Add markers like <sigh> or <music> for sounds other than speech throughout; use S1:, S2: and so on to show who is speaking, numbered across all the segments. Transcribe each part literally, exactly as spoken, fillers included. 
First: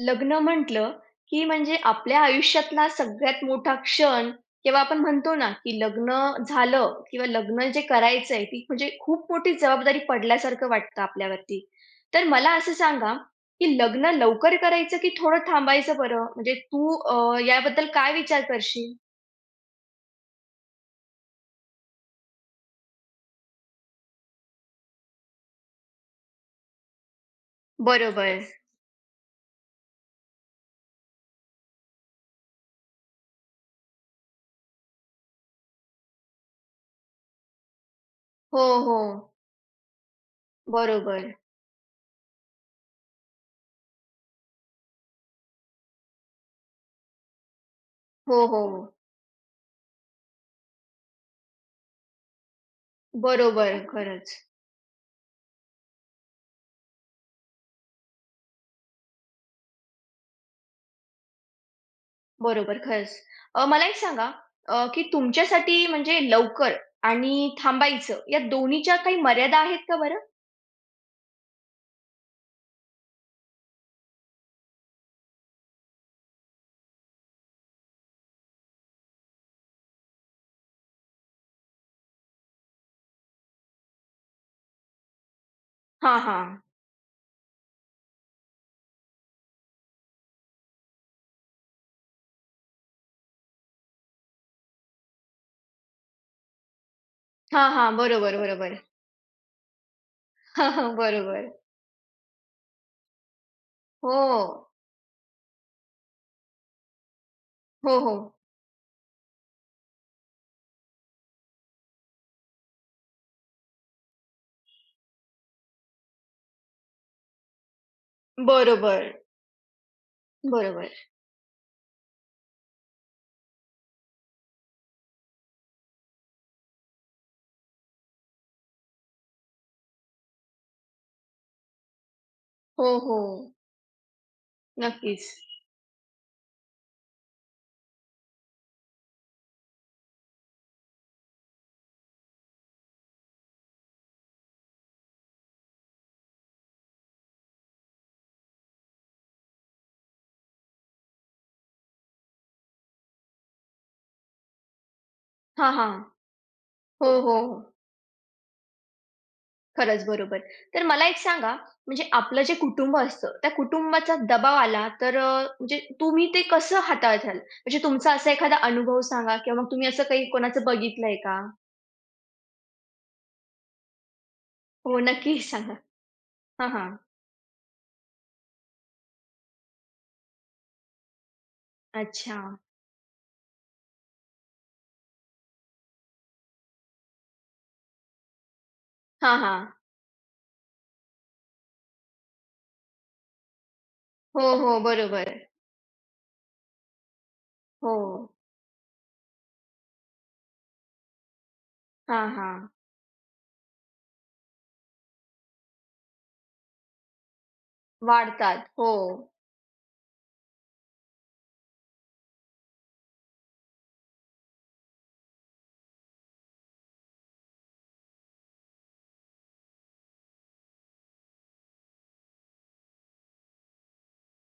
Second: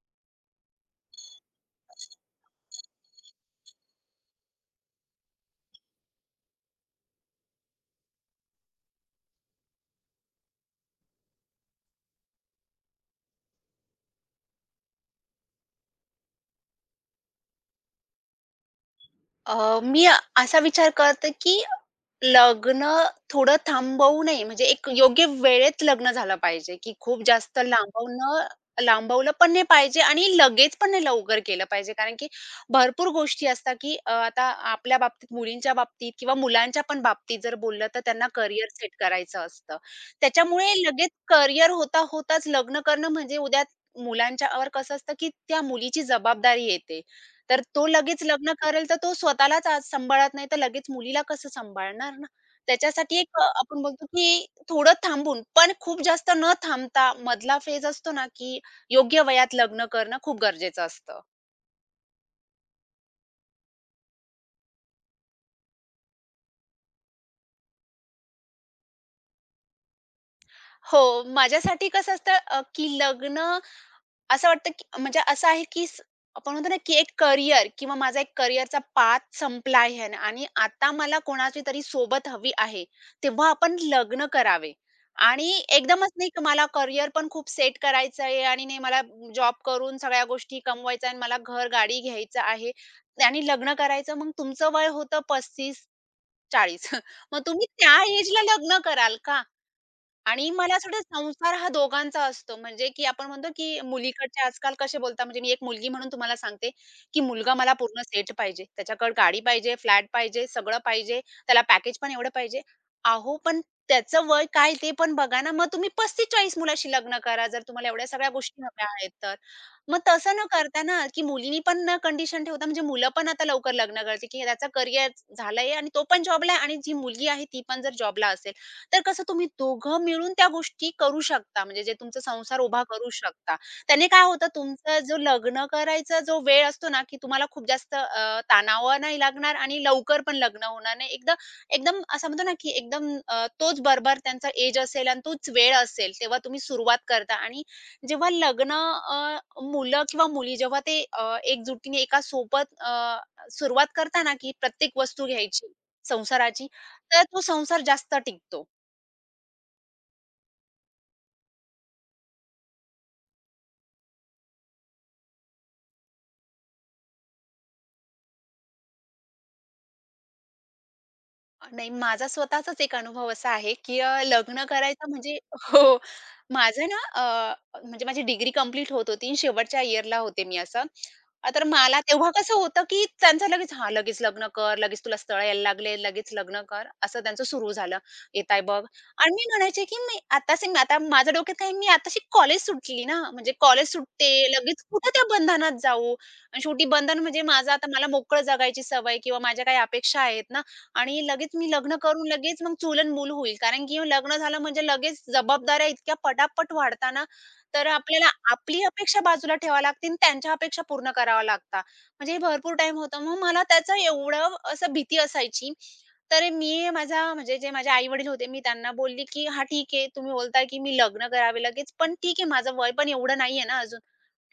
S1: लग्न म्हटलं की म्हणजे आपल्या आयुष्यातला सगळ्यात मोठा क्षण किंवा आपण म्हणतो ना की लग्न झालं किंवा लग्न जे करायचं आहे ती म्हणजे खूप मोठी जबाबदारी पडल्यासारखं वाटतं आपल्यावरती. तर मला असं सांगा की लग्न लवकर करायचं की थोडं थांबायचं बरं? म्हणजे तू अ, याबद्दल काय विचार करशील?
S2: अ, मी असा विचार करते, की लग्न थोडं थांबवू नये. म्हणजे एक योग्य वेळेत लग्न झालं पाहिजे, की खूप जास्त
S1: बरोबर.
S2: लांबवणं लांबवलं पण नाही पाहिजे आणि लगेच पण नाही लवकर केलं पाहिजे. कारण की भरपूर गोष्टी असतात, की अ, आता आपल्या बाबतीत, मुलींच्या बाबतीत किंवा मुलांच्या पण बाबतीत जर बोललं, तर त्यांना
S1: हो,
S2: करियर सेट
S1: हो.
S2: करायचं असतं. त्याच्यामुळे लगेच
S1: बरोबर.
S2: करियर होता होताच लग्न करणं म्हणजे उद्या मुलांच्यावर कसं असतं, की त्या मुलीची जबाबदारी येते. तर तो लगेच
S1: हो,
S2: लग्न करेल,
S1: हो.
S2: तर तो स्वतःलाच आज सांभाळत नाही, तर लगेच मुलीला कसं सांभाळणार ना? त्याच्यासाठी एक अ,
S1: बरोबर.
S2: आपण बोलतो,
S1: खरंच.
S2: की थोडं थांबून, पण खूप जास्त न थांबता मधला फेज असतो ना, की योग्य वयात लग्न करणं खूप गरजेचं असतं.
S1: बरोबर, खरंच. अ, मला एक सांगा, अ, की तुमच्यासाठी म्हणजे लवकर आणि थांबायचं या दोन्हीच्या काही मर्यादा आहेत का बरं?
S2: हो, माझ्यासाठी कसं असतं अ, की लग्न असं वाटतं, की म्हणजे असं आहे, की स आपण म्हणतो ना, की एक करियर किंवा माझा एक करियरचा पाथ संपला आहे आणि आणि आता मला कोणाची तरी सोबत हवी आहे. तेव्हा आपण लग्न करावे आणि एकदमच
S1: हां,
S2: नाही, की
S1: हां.
S2: मला करियर पण खूप सेट करायचं आहे आणि नाही मला जॉब करून सगळ्या गोष्टी कमवायच्या आणि मला घर, गाडी घ्यायचं आहे आणि लग्न करायचं. मग तुमचं वय होतं पस्तीस चाळीस. <laughs> मग
S1: हां,
S2: तुम्ही
S1: हां.
S2: त्या
S1: बरोबर,
S2: एजला
S1: बरोबर.
S2: लग्न
S1: <laughs>
S2: कराल का? आणि
S1: हां,
S2: मला
S1: हां.
S2: असं वाटतं
S1: बरोबर.
S2: संसार हा दोघांचा असतो. म्हणजे की आपण म्हणतो की
S1: हो.
S2: मुलीकडचे आजकाल कसे बोलता म्हणजे मी एक मुलगी म्हणून तुम्हाला सांगते, की मुलगा मला
S1: हो,
S2: पूर्ण
S1: हो.
S2: सेट पाहिजे. त्याच्याकडे गाडी पाहिजे, फ्लॅट पाहिजे, सगळं पाहिजे. त्याला पॅकेज पण एवढं पाहिजे. अहो, पण त्याचं वय काय ते पण बघा ना. मग तुम्ही पस्तीस चाळीस मुलाशी लग्न करा, जर तुम्हाला एवढ्या सगळ्या गोष्टी हव्या आहेत
S1: बरोबर,
S2: तर. मग तसं न करता
S1: बरोबर.
S2: ना, की मुलींनी पण ना कंडिशन ठेवता म्हणजे मुलं पण आता लवकर लग्न करते, की त्याचं करियर झालंय आणि तो पण जॉबला आहे आणि जी मुलगी आहे ती पण जर जॉबला असेल, तर कसं तुम्ही दोघं मिळून त्या गोष्टी करू शकता, म्हणजे जे तुमचा संसार उभा
S1: हो,
S2: करू
S1: हो.
S2: शकता. त्याने काय होतं तुमचा जो
S1: नक्कीच.
S2: लग्न करायचा जो वेळ असतो ना, की तुम्हाला खूप जास्त अ, तणाव नाही लागणार आणि लवकर पण लग्न होणार नाही. एकदा एकदम असं म्हणतो ना, की एकदम अ, तोच बरोबर त्यांचा एज असेल आणि तोच वेळ असेल, तेव्हा तुम्ही सुरुवात करता आणि जेव्हा लग्न अ, मुलं किंवा मुली जेव्हा ते अ, एकजुटीने एका सोबत अ, सुरुवात करता ना, की प्रत्येक वस्तू
S1: हां,
S2: घ्यायची
S1: हां.
S2: संसाराची,
S1: हो,
S2: तर
S1: हो,
S2: तो
S1: हो.
S2: संसार जास्त टिकतो.
S1: खरंच, बरोबर. तर मला एक सांगा, म्हणजे आपलं जे कुटुंब असतं, त्या कुटुंबाचा दबाव आला तर अ, म्हणजे तुम्ही ते कसं हाताळताल? म्हणजे तुमचा असा एखादा अनुभव सांगा किंवा मग तुम्ही असं काही कोणाचं बघितलंय का?
S2: नाही, माझा स्वतःचाच एक अनुभव असा आहे, की अ, लग्न
S1: हो,
S2: करायचं म्हणजे
S1: नक्की सांगा.
S2: हो.
S1: हां,
S2: माझं
S1: हां.
S2: ना अ, म्हणजे माझी डिग्री कंप्लीट होत होती. शेवटच्या इयरला होते मी असं. अ, तर मला तेव्हा
S1: अच्छा.
S2: कसं होतं, की त्यांचं लगेच, "हां, लगेच लग्न कर, लगेच तुला स्थळ यायला लागले, लगेच लग्न कर." असं त्यांचं सुरू झालं. "येत आहे बघ." आणि
S1: हां,
S2: मी
S1: हां.
S2: म्हणायचे, की "मी आताच मी आता माझ्या डोक्यात काय मी आताशी कॉलेज सुटली ना, म्हणजे कॉलेज सुटते,
S1: हो, हो,
S2: लगेच कुठे त्या
S1: बरोबर.
S2: बंधनात जाऊ." आणि शेवटी बंधन म्हणजे माझं आता
S1: हो.
S2: मला मोकळं जगायची सवय किंवा माझ्या काही अपेक्षा आहेत ना. आणि लगेच मी लग्न
S1: हां,
S2: करून लगेच
S1: हां.
S2: मग चूल अन् मूल होईल. कारण की लग्न झालं म्हणजे लगेच जबाबदाऱ्या इतक्या पटापट वाढतात ना, तर आपल्याला
S1: वाढतात.
S2: आपली
S1: हो.
S2: अपेक्षा बाजूला ठेवावी लागते आणि त्यांच्या अपेक्षा पूर्ण कराव्या लागतात. म्हणजे हे भरपूर टाइम होतं. मग मला त्याचं एवढं असं भीती असायची. तर मी माझा म्हणजे जे माझे आई-वडील होते, मी त्यांना बोलली, की "हां, ठीक आहे. तुम्ही बोलताय, की मी लग्न करावे लगेच, पण ठीक आहे माझं वय पण एवढं नाहीये ना अजून."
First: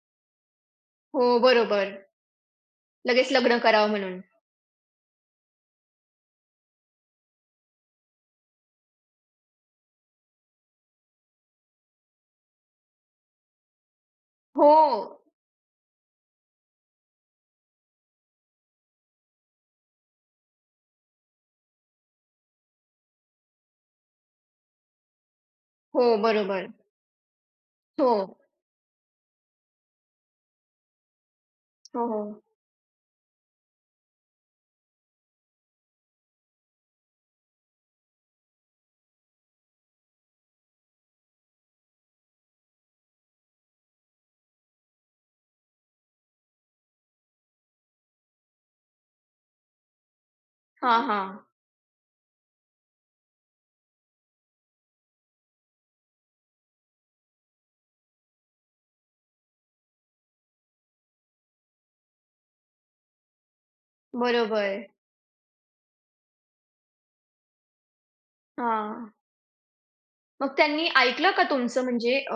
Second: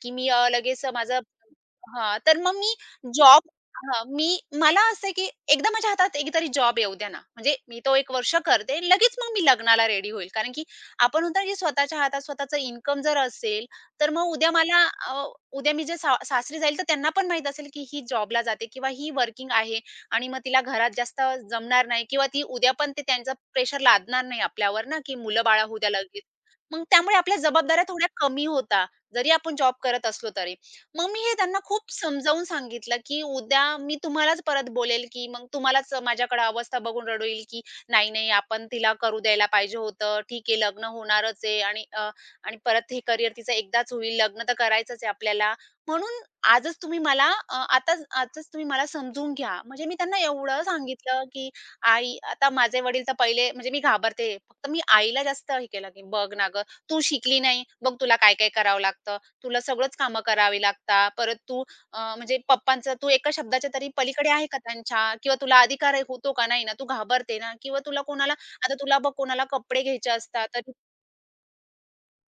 S2: की मी अ, लगेच माझं
S1: हो, बरोबर.
S2: हां, तर मग मी
S1: लगेच
S2: जॉब
S1: लग्न करावं
S2: हां,
S1: म्हणून.
S2: मी मला असं आहे की एकदा माझ्या हातात एकतरी जॉब येऊ द्या ना, म्हणजे मी तो एक वर्ष करते, लगेच मग मी लग्नाला रेडी होईल. कारण की आपण म्हणतो की स्वतःच्या हातात स्वतःचा इन्कम जर असेल, तर मग उद्या
S1: हो.
S2: मला अ, उद्या मी जे सा सासरी जाईल, तर त्यांना पण माहीत असेल की ही जॉबला जाते किंवा ही वर्किंग आहे आणि मग तिला घरात जास्त जमणार नाही किंवा ती उद्या पण ते त्यांचं प्रेशर लादणार नाही आपल्यावर ना, की मुलं-बाळं होऊ द्या
S1: हो,
S2: लगेच.
S1: बरोबर.
S2: मग त्यामुळे आपल्या जबाबदाऱ्या थोड्या
S1: हो.
S2: कमी होतात. जरी आपण जॉब करत असलो तरी. मग मी हे त्यांना खूप
S1: हो, हो.
S2: समजावून सांगितलं, की उद्या मी तुम्हालाच परत बोलेल, की मग तुम्हालाच माझ्याकडे अवस्था बघून रडू येईल, की "नाही, नाही आपण तिला करू द्यायला पाहिजे होतं. ठीक आहे लग्न होणारच आहे आणि अ, आणि परत हे करियर तिचं एकदाच होईल. लग्न तर करायचंच आहे आपल्याला. म्हणून आजच तुम्ही मला अ, आताच आजच तुम्ही मला समजून घ्या." म्हणजे मी त्यांना एवढं
S1: हां,
S2: सांगितलं,
S1: हां.
S2: की "आई" आता माझे वडील तर पहिले म्हणजे मी घाबरते. फक्त मी आईला जास्त हे केलं, की "बघ ना गं, तू शिकली नाही, बघ तुला काय-काय करावं लागतं. तुला सगळंच कामं करावी लागतात. परत तू अ, म्हणजे पप्पांचा तू एका शब्दाच्या तरी पलीकडे आहे का
S1: बरोबर.
S2: त्यांच्या? किंवा तुला अधिकार आहे होतो का नाही ना? तू घाबरते ना? किंवा तुला कोणाला आता तुला बघ
S1: हां.
S2: कोणाला कपडे घ्यायचे
S1: मग
S2: असतात तर
S1: त्यांनी ऐकलं का तुमचं म्हणजे, अ,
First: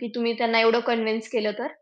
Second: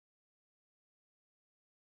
S1: की तुम्ही त्यांना एवढं कन्व्हिन्स केलं तर?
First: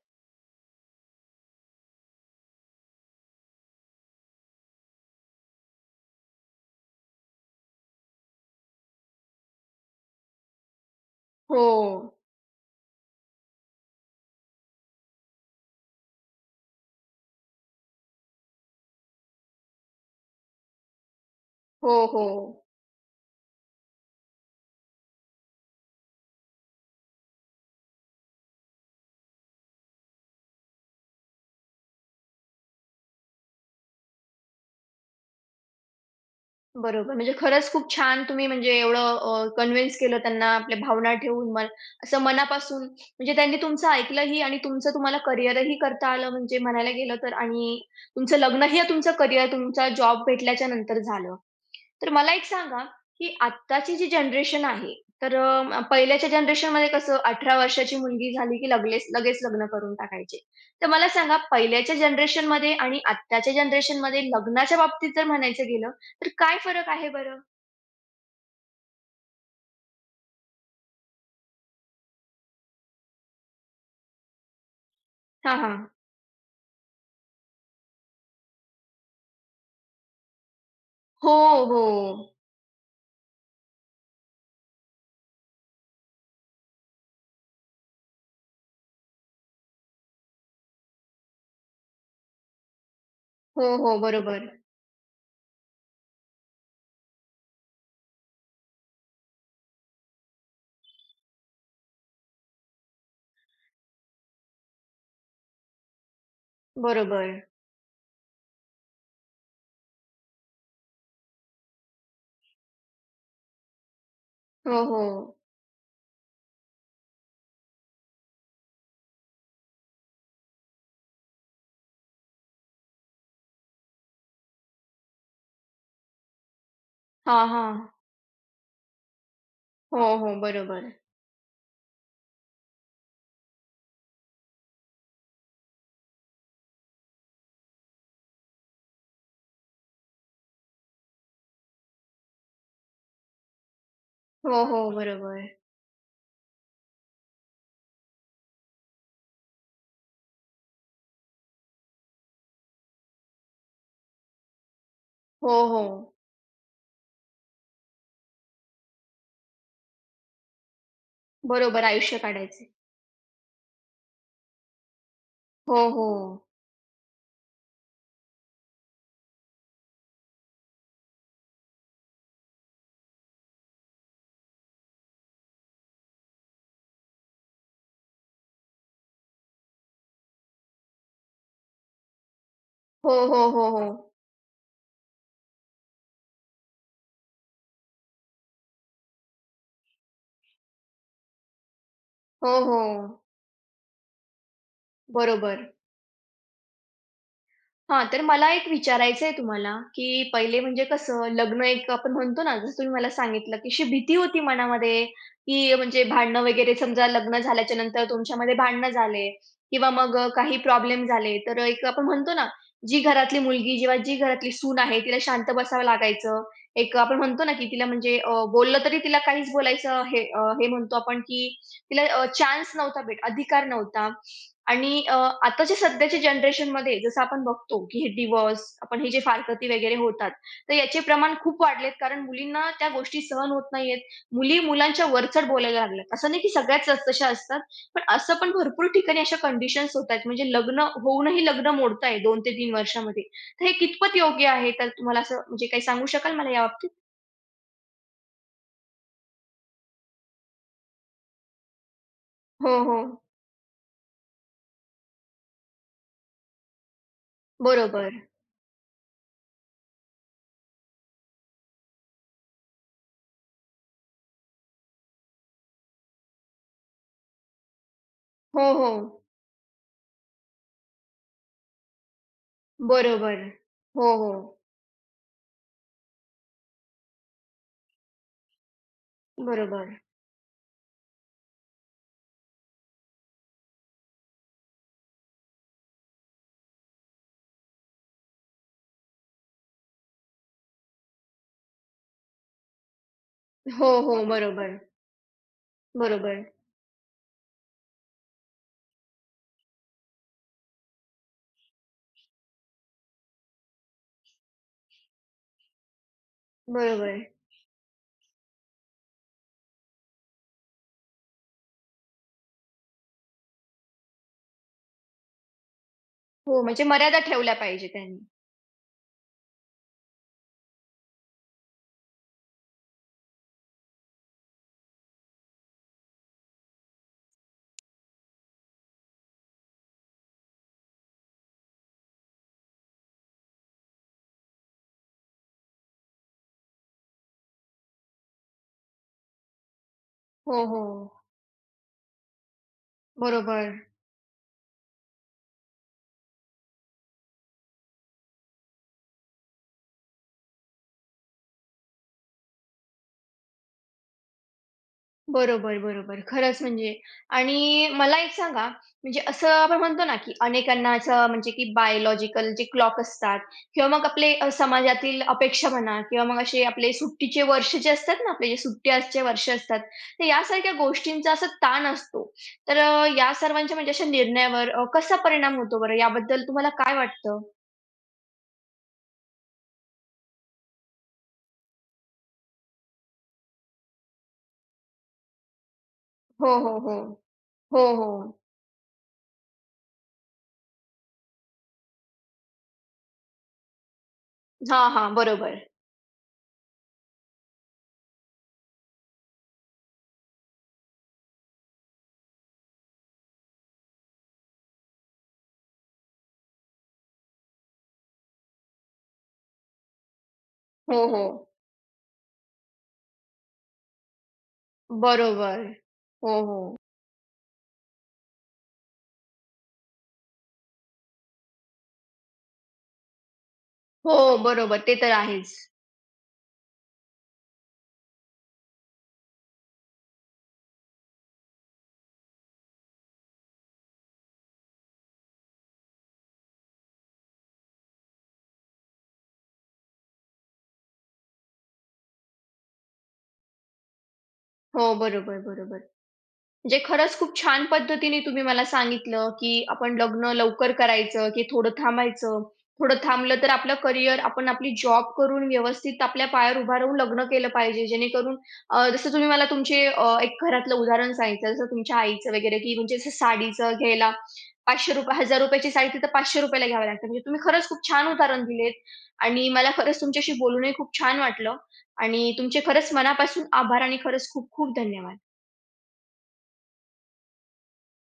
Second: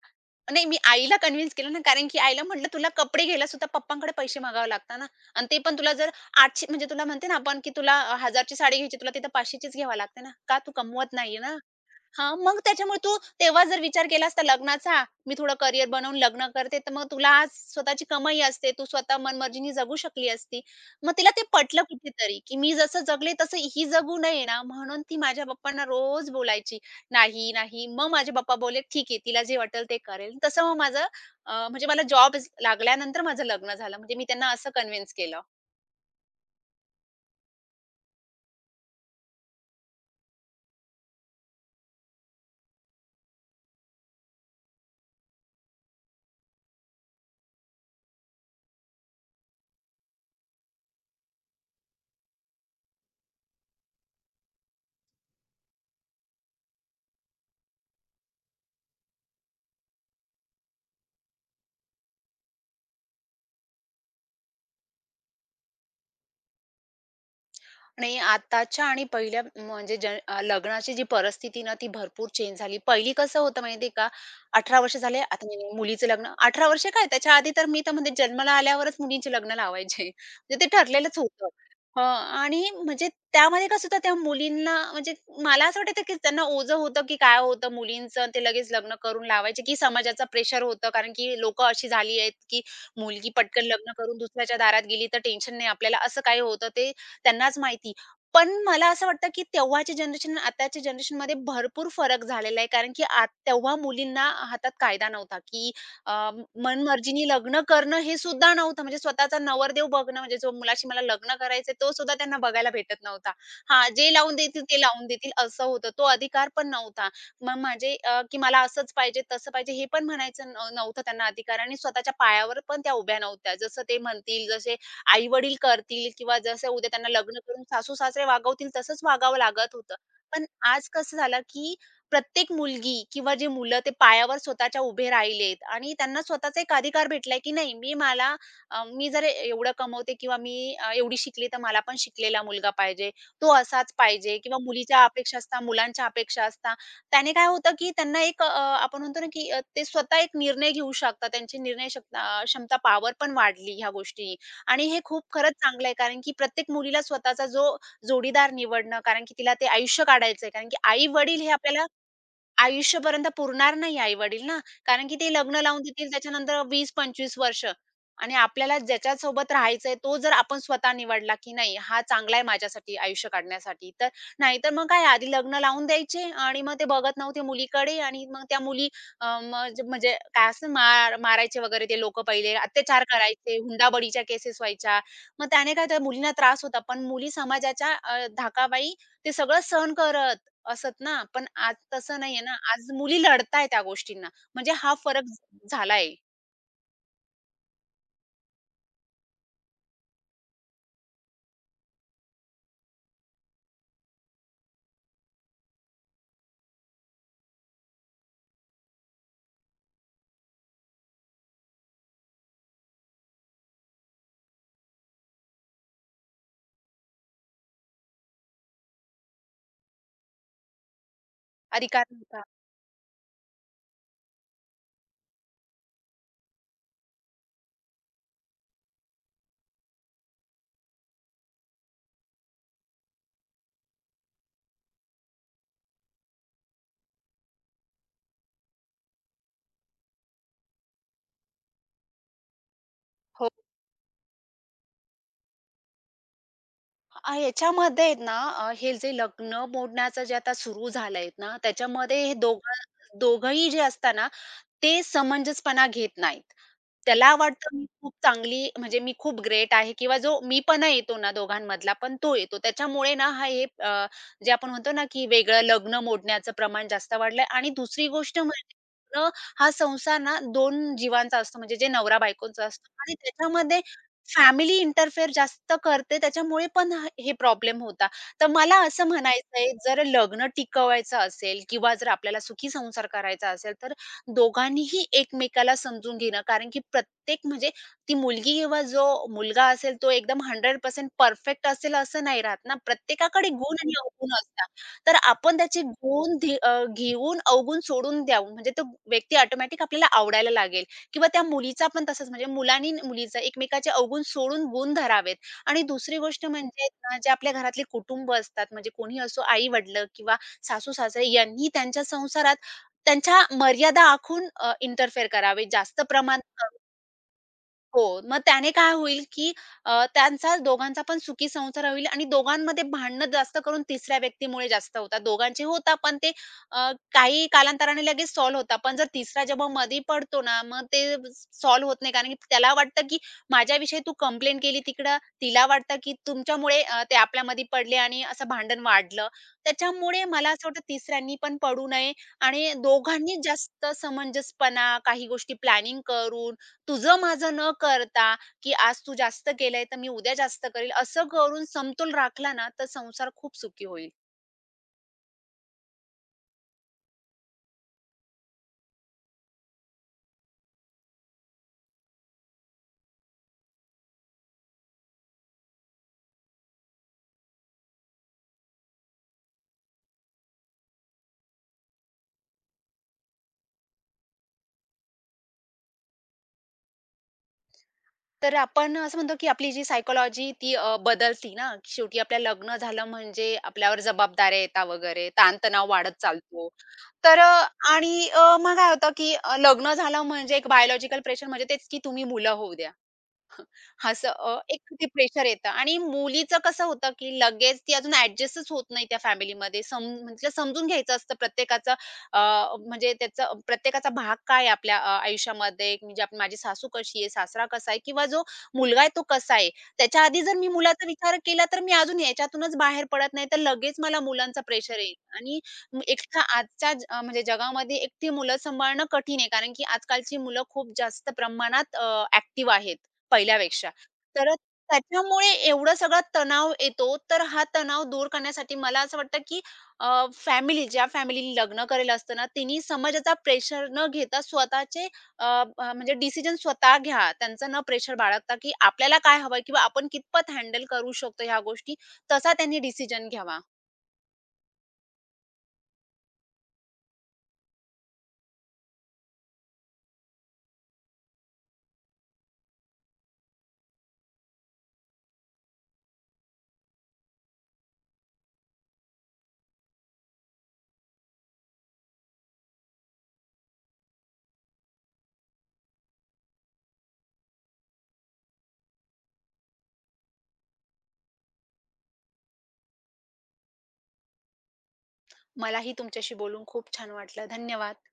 S2: नाही मी आईला कन्व्हिन्स केलं ना, कारण की आईला म्हटलं तुला कपडे घ्यायला सुद्धा पप्पांकडे पैसे मागावे लागतात ना आणि ते पण तुला जर आठशे म्हणजे तुला म्हणते ना आपण की तुला हजारची साडी घ्यायची, तुला तिथं पाचशेचीच घ्यावी लागते ना. का? तू कमवत नाहीये ना.
S1: हो.
S2: हां, मग त्याच्यामुळे तू तेव्हा जर विचार केला असता लग्नाचा, मी थोडं करियर बनवून लग्न करते, तर मग तुला आज स्वतःची कमाई असते. तू स्वतः मनमर्जीने जगू शकली असती. मग तिला ते पटलं
S1: हो, हो.
S2: कुठेतरी, की मी जसं जगले तसं ही जगू नये ना, म्हणून ती माझ्या पप्पांना रोज बोलायची, "नाही, नाही." मग माझे पप्पा बोलले, "ठीक आहे, तिला जे वाटेल ते करेल." तसं मग माझं अ, म्हणजे मला जॉब लागल्यानंतर माझं लग्न झालं. म्हणजे मी त्यांना असं कन्विन्स केलं.
S1: बरोबर. म्हणजे खरंच खूप छान तुम्ही म्हणजे एवढं कन्व्हिन्स केलं त्यांना आपल्या भावना ठेवून मन असं मनापासून म्हणजे त्यांनी तुमचं ऐकलंही आणि तुमचं तुम्हाला करिअरही करता आलं म्हणजे म्हणायला गेलं तर आणि तुमचं लग्नही तुमचं करिअर तुमचा जॉब भेटल्याच्या नंतर झालं. तर मला एक सांगा, की आत्ताची जी जनरेशन आहे, तर अ, पहिल्याच्या जनरेशनमध्ये कसं अठरा वर्षाची मुलगी झाली की लगेच लगेच लग्न करून टाकायचे. तर मला सांगा पहिल्याच्या जनरेशनमध्ये आणि आत्ताच्या जनरेशनमध्ये लग्नाच्या बाबतीत जर म्हणायचं गेलं, तर काय फरक आहे बरं?
S2: आणि आताच्या आणि पहिल्या म्हणजे जन अ, लग्नाची जी परिस्थिती ना, ती भरपूर चेंज झाली. पहिली कसं होतं माहिती आहे का, अठरा वर्ष झाले, आता नाही,
S1: हां,
S2: नाही,
S1: हां.
S2: मुलीचं लग्न अठरा वर्ष काय त्याच्या आधी तर मी तर म्हणते जन्माला आल्यावरच मुलींचे लग्न लावायचे. म्हणजे ते ठरलेलंच
S1: हो,
S2: होतं.
S1: हो.
S2: हं आणि म्हणजे त्यामध्ये कसं होतं त्या मुलींना म्हणजे मला असं वाटायचं की त्यांना ओझं होतं की काय होतं मुलींचं ते लगेच लग्न करून लावायचे की समाजाचं प्रेशर होतं. कारण की लोकं अशी झाली आहेत की मुलगी पटकन
S1: हो,
S2: लग्न
S1: हो.
S2: करून
S1: बरोबर.
S2: दुसऱ्याच्या दारात गेली तर टेन्शन नाही आपल्याला, असं काही होतं. ते त्यांनाच माहिती. पण मला असं वाटतं, की तेव्हाची जनरेशन आणि आताच्या जनरेशनमध्ये भरपूर फरक झालेला आहे. कारण की आत तेव्हा मुलींना हातात कायदा नव्हता, की अ, मनमर्जीने
S1: बरोबर.
S2: लग्न करणं हे सुद्धा नव्हतं. म्हणजे स्वतःचा नवरदेव बघणं, म्हणजे जो मुलाशी मला लग्न करायचंय तो सुद्धा त्यांना बघायला भेटत नव्हता. हां, जे लावून देतील
S1: हो,
S2: ते लावून देतील
S1: हो.
S2: असं होतं. तो अधिकार पण नव्हता. मग माझे अ, की मला असंच पाहिजे, तसं पाहिजे हे पण म्हणायचं न नव्हतं त्यांना अधिकार आणि स्वतःच्या पायावर पण त्या उभ्या नव्हत्या. जसं ते म्हणतील, जसे आई-वडील करतील किंवा जसं उद्या त्यांना लग्न
S1: हां,
S2: करून
S1: हां.
S2: सासू-सासरे वागवतील तसंच वागावं लागत होतं.
S1: हो, हो.
S2: पण आज
S1: बरोबर.
S2: कसं झालं, की प्रत्येक मुलगी किंवा जे मुलं ते पायावर स्वतःच्या उभे राहिलेत आणि त्यांना स्वतःचा एक अधिकार भेटलाय, की नाही मी मला अ, मी जर एवढं कमवते किंवा मी अ, एवढी शिकली तर मला पण शिकलेला मुलगा पाहिजे. तो असाच पाहिजे किंवा
S1: हो, हो.
S2: मुलीच्या अपेक्षा
S1: बरोबर.
S2: असतात, मुलांच्या अपेक्षा असतात. त्याने काय होतं, की त्यांना एक अ, आपण म्हणतो ना, की अ, ते स्वतः एक निर्णय घेऊ शकतात. त्यांची निर्णय शक्ता क्षमता पॉवर पण वाढली ह्या गोष्टी आणि हे खूप खरंच
S1: हो,
S2: चांगलं आहे,
S1: हो.
S2: कारण की प्रत्येक मुलीला स्वतःचा जो जोडीदार निवडणं, कारण की तिला ते आयुष्य काढायचंय. कारण की आई-वडील हे
S1: बरोबर
S2: आपल्याला
S1: आयुष्य काढायचे.
S2: आयुष्यपर्यंत पुरणार नाही आई-वडील ना, कारण की ते लग्न
S1: हो,
S2: लावून
S1: हो.
S2: देतील त्याच्यानंतर वीस पंचवीस वर्ष आणि आपल्याला ज्याच्यासोबत राहायचंय तो जर आपण स्वतः निवडला, की नाही हा चांगला आहे माझ्यासाठी आयुष्य काढण्यासाठी. तर नाहीतर मग काय आधी लग्न लावून द्यायचे आणि मग ते बघत नव्हते मुलीकडे आणि मग त्या मुली अ, मज म्हणजे काय असं मार मारायचे वगैरे ते लोकं पहिले, अत्याचार
S1: हो, हो,
S2: करायचे,
S1: हो, हो.
S2: हुंडाबळीच्या केसेस व्हायच्या. मग त्याने काय त्या मुलींना त्रास होता. पण मुली समाजाच्या अ, धाकाबाई ते सगळं सहन करत असत ना, पण आज तसं नाहीये
S1: हो,
S2: ना. आज
S1: हो.
S2: मुली लढताय त्या गोष्टींना. म्हणजे हा फरक
S1: बरोबर.
S2: ज- झालाय.
S1: हां, तर मला एक विचारायचं आहे तुम्हाला, की पहिले म्हणजे कसं लग्न एक आपण म्हणतो ना, जसं तुम्ही मला सांगितलं, की अशी भीती होती मनामध्ये, की म्हणजे भांडणं वगैरे समजा लग्न झाल्याच्या नंतर तुमच्यामध्ये भांडणं झाले किंवा मग काही प्रॉब्लेम झाले, तर एक आपण म्हणतो ना, जी घरातली मुलगी किंवा जी घरातली सून आहे, तिला शांत बसावं लागायचं. एक आपण म्हणतो ना, की तिला म्हणजे अ, बोललं तरी तिला काहीच बोलायचं हे अ, हे म्हणतो आपण, की
S2: अधिकार
S1: तिला
S2: नव्हता.
S1: चान्स नव्हता भेट अधिकार नव्हता. आणि अ, आताच्या सध्याच्या जनरेशनमध्ये जसं आपण बघतो, की हे डिव्होर्स, आपण हे जे फारकती वगैरे होतात, तर याचे प्रमाण खूप वाढलेत. कारण मुलींना त्या गोष्टी सहन होत नाहीयेत. मुली मुलांच्या वरचढ बोलायला लागल्यात. असं नाही की सगळ्याच त तशा असतात. पण असं पण भरपूर ठिकाणी अशा कंडिशन्स होतायत. म्हणजे लग्न होऊनही लग्न मोडताय दोन ते तीन वर्षामध्ये.
S2: हो.
S1: तर हे कितपत योग्य आहे? तर तुम्हाला असं म्हणजे काही सांगू शकाल मला याबाबतीत?
S2: अ, याच्यामध्ये आहेत ना, अ, हे जे लग्न मोडण्याचं जे आता सुरू झालंय ना, त्याच्यामध्ये हे
S1: हो,
S2: दोघं
S1: हो.
S2: दोघंही जे असतात ना, ते समंजसपणा घेत नाहीत. त्याला वाटतं मी खूप
S1: बरोबर.
S2: चांगली म्हणजे मी खूप ग्रेट आहे किंवा जो मीपणा येतो ना दोघांमधला पण तो येतो. त्याच्यामुळे ना हा हे अ, जे आपण म्हणतो ना, की वेगळं लग्न मोडण्याचं प्रमाण जास्त वाढलंय आणि दुसरी गोष्ट
S1: हो,
S2: म्हणजे
S1: हो.
S2: लग्न हा संसार ना दोन जीवांचा असतो म्हणजे जे नवरा-बायकोचा असतो आणि
S1: बरोबर.
S2: त्याच्यामध्ये
S1: हो, हो.
S2: फॅमिली इंटरफेअर जास्त करते त्याच्यामुळे पण ह हे प्रॉब्लेम होता. तर मला असं म्हणायचंय
S1: बरोबर.
S2: जर लग्न टिकवायचं असेल किंवा जर आपल्याला सुखी संसार करायचा असेल तर दोघांनीही एकमेकाला समजून घेणं. कारण की प्रत्येक म्हणजे ती मुलगी किंवा जो मुलगा असेल तो एकदम शंभर टक्के परफेक्ट असेल असं नाही राहत ना. प्रत्येकाकडे गुण
S1: हो,
S2: आणि
S1: हो.
S2: अवगुण
S1: बरोबर.
S2: असतात. तर आपण त्याचे गुण
S1: बरोबर.
S2: धे अ, घेऊन अवगुण सोडून द्यावं म्हणजे तो व्यक्ती ऑटोमॅटिक आपल्याला आवडायला लागेल किंवा त्या मुलीचा पण तसंच म्हणजे मुलांनी न- मुलीचा एकमेकाचे अवगुण सोडून गुण धरावेत. आणि दुसरी गोष्ट म्हणजे ना
S1: बरोबर.
S2: जे आपल्या घरातले कुटुंब असतात म्हणजे कोणी असो आई-वडील किंवा सासू-सासरे यांनी त्यांच्या संसारात त्यांच्या मर्यादा आखून अ, इंटरफेअर करावे. जास्त
S1: हो,
S2: प्रमाणात
S1: म्हणजे मर्यादा ठेवल्या पाहिजे
S2: हो,
S1: त्यांनी.
S2: मग त्याने काय होईल, की अ, त्यांचा दोघांचा पण सुखी संसार होईल आणि दोघांमध्ये भांडणं जास्त करून तिसऱ्या व्यक्तीमुळे जास्त होतात. दोघांचे होतात, पण ते अ, काही कालांतराने लगेच सॉल्व्ह होतात. पण जर तिसरा जेव्हा मधी पडतो ना, मग ते सॉल्व्ह होत नाही. कारण की त्याला वाटतं, की माझ्याविषयी तू कंप्लेंट केली तिकडं, तिला वाटतं, की तुमच्यामुळे अ, ते आपल्यामध्ये पडले आणि असं भांडण वाढलं. त्याच्यामुळे मला
S1: हो,
S2: असं
S1: हो.
S2: वाटतं तिसऱ्यांनी पण पडू नये आणि दोघांनी
S1: बरोबर.
S2: जास्त समंजसपणा, काही गोष्टी प्लॅनिंग करून तुझं माझं न करता, की आज तू जास्त केलंय, तर मी उद्या जास्त करेल, असं करून समतोल राखला ना, तर संसार खूप सुखी होईल.
S1: बरोबर, बरोबर. खरंच म्हणजे आणि मला एक सांगा, म्हणजे असं आपण म्हणतो ना, की अनेकांना असं म्हणजे की बायोलॉजिकल जे क्लॉक असतात किंवा मग आपले अ, समाजातील अपेक्षा म्हणा किंवा मग असे आपले सुट्टीचे वर्ष जे असतात ना, आपले जे सुट्ट्याचे वर्ष असतात, तर यासारख्या गोष्टींचा असा ताण असतो. तर अ, या सर्वांच्या म्हणजे अशा निर्णयावर अ, कसा परिणाम होतो बरं? याबद्दल तुम्हाला काय वाटतं?
S2: तर आपण असं म्हणतो, की आपली जी सायकॉलॉजी ती अ, बदलती ना. शेवटी आपलं लग्न झालं म्हणजे आपल्यावर जबाबदाऱ्या येतात वगैरे, ताणतणाव वाढत
S1: हो,
S2: चालतो.
S1: हो, हो.
S2: तर अ,
S1: हो, हो.
S2: आणि अ, मग काय होतं, की अ, लग्न झालं म्हणजे एक बायोलॉजिकल प्रेशर म्हणजे तेच, की तुम्ही मुलं होऊ द्या. असं अ,
S1: हां,
S2: एक ते
S1: हां.
S2: प्रेशर
S1: बरोबर.
S2: येतं आणि मुलीचं कसं होतं, की लगेच ती अजून ॲडजस्टच होत नाही त्या फॅमिलीमध्ये. सम म्हणजे समजून घ्यायचं असतं प्रत्येकाचं अ, म्हणजे त्याचा प्रत्येकाचा भाग काय आहे आपल्या अ, आयुष्यामध्ये म्हणजे आपण माझी सासू कशी आहे, सासरा कसा आहे किंवा जो मुलगा आहे तो कसा आहे. त्याच्या आधी जर मी
S1: हो,
S2: मुलाचा विचार
S1: हो.
S2: केला, तर मी अजून याच्यातूनच बाहेर पडत नाही, तर लगेच मला मुलांचा प्रेशर येईल आणि
S1: बरोबर.
S2: म-
S1: हो,
S2: एकटा
S1: हो.
S2: आजच्या ज अ, म्हणजे जगामध्ये एकटी मुलं सांभाळणं कठीण आहे. कारण की आजकालची मुलं खूप जास्त प्रमाणात अ, आहेत पहिल्यापेक्षा.
S1: हो,
S2: तर अ,
S1: बरोबर. ते तर
S2: त्याच्यामुळे
S1: आहेच.
S2: एवढा सगळा तणाव येतो. तर हा तणाव दूर करण्यासाठी मला असं वाटतं, की अ, फॅमिली ज्या फॅमिलीने लग्न केलेलं असतं ना, तिनी समाजाचा प्रेशर न घेता स्वतःचे अ, अ, म्हणजे डिसिजन स्वतः घ्या. त्यांचं न प्रेशर बाळगता, की आपल्याला काय हवंय किंवा आपण कितपत हँडल करू शकतो ह्या गोष्टी, तसा त्यांनी डिसिजन घ्यावा.
S1: हो, बरोबर, बरोबर. म्हणजे खरंच खूप छान पद्धतीने तुम्ही मला सांगितलं, की आपण लग्न लवकर करायचं, की थोडं थांबायचं. थोडं थांबलं तर आपलं करियर आपण आपली जॉब करून व्यवस्थित आपल्या पायावर उभा राहून लग्न केलं पाहिजे. जेणेकरून अ, जसं तुम्ही मला तुमचे अ, एक घरातलं उदाहरण सांगितलं, जसं तुमच्या आईचं वगैरे, की म्हणजे असं साडीचं घ्यायला ₹पाचशे ₹हजार ची साडी तिथं ₹पाचशे ला घ्यावी लागते. म्हणजे तुम्ही खरंच खूप छान उदाहरण दिलेत आणि मला खरंच तुमच्याशी बोलूनही खूप छान वाटलं आणि तुमचे खरंच मनापासून आभार आणि खरंच खूप खूप धन्यवाद.
S2: मलाही तुमच्याशी बोलून खूप छान वाटलं. धन्यवाद.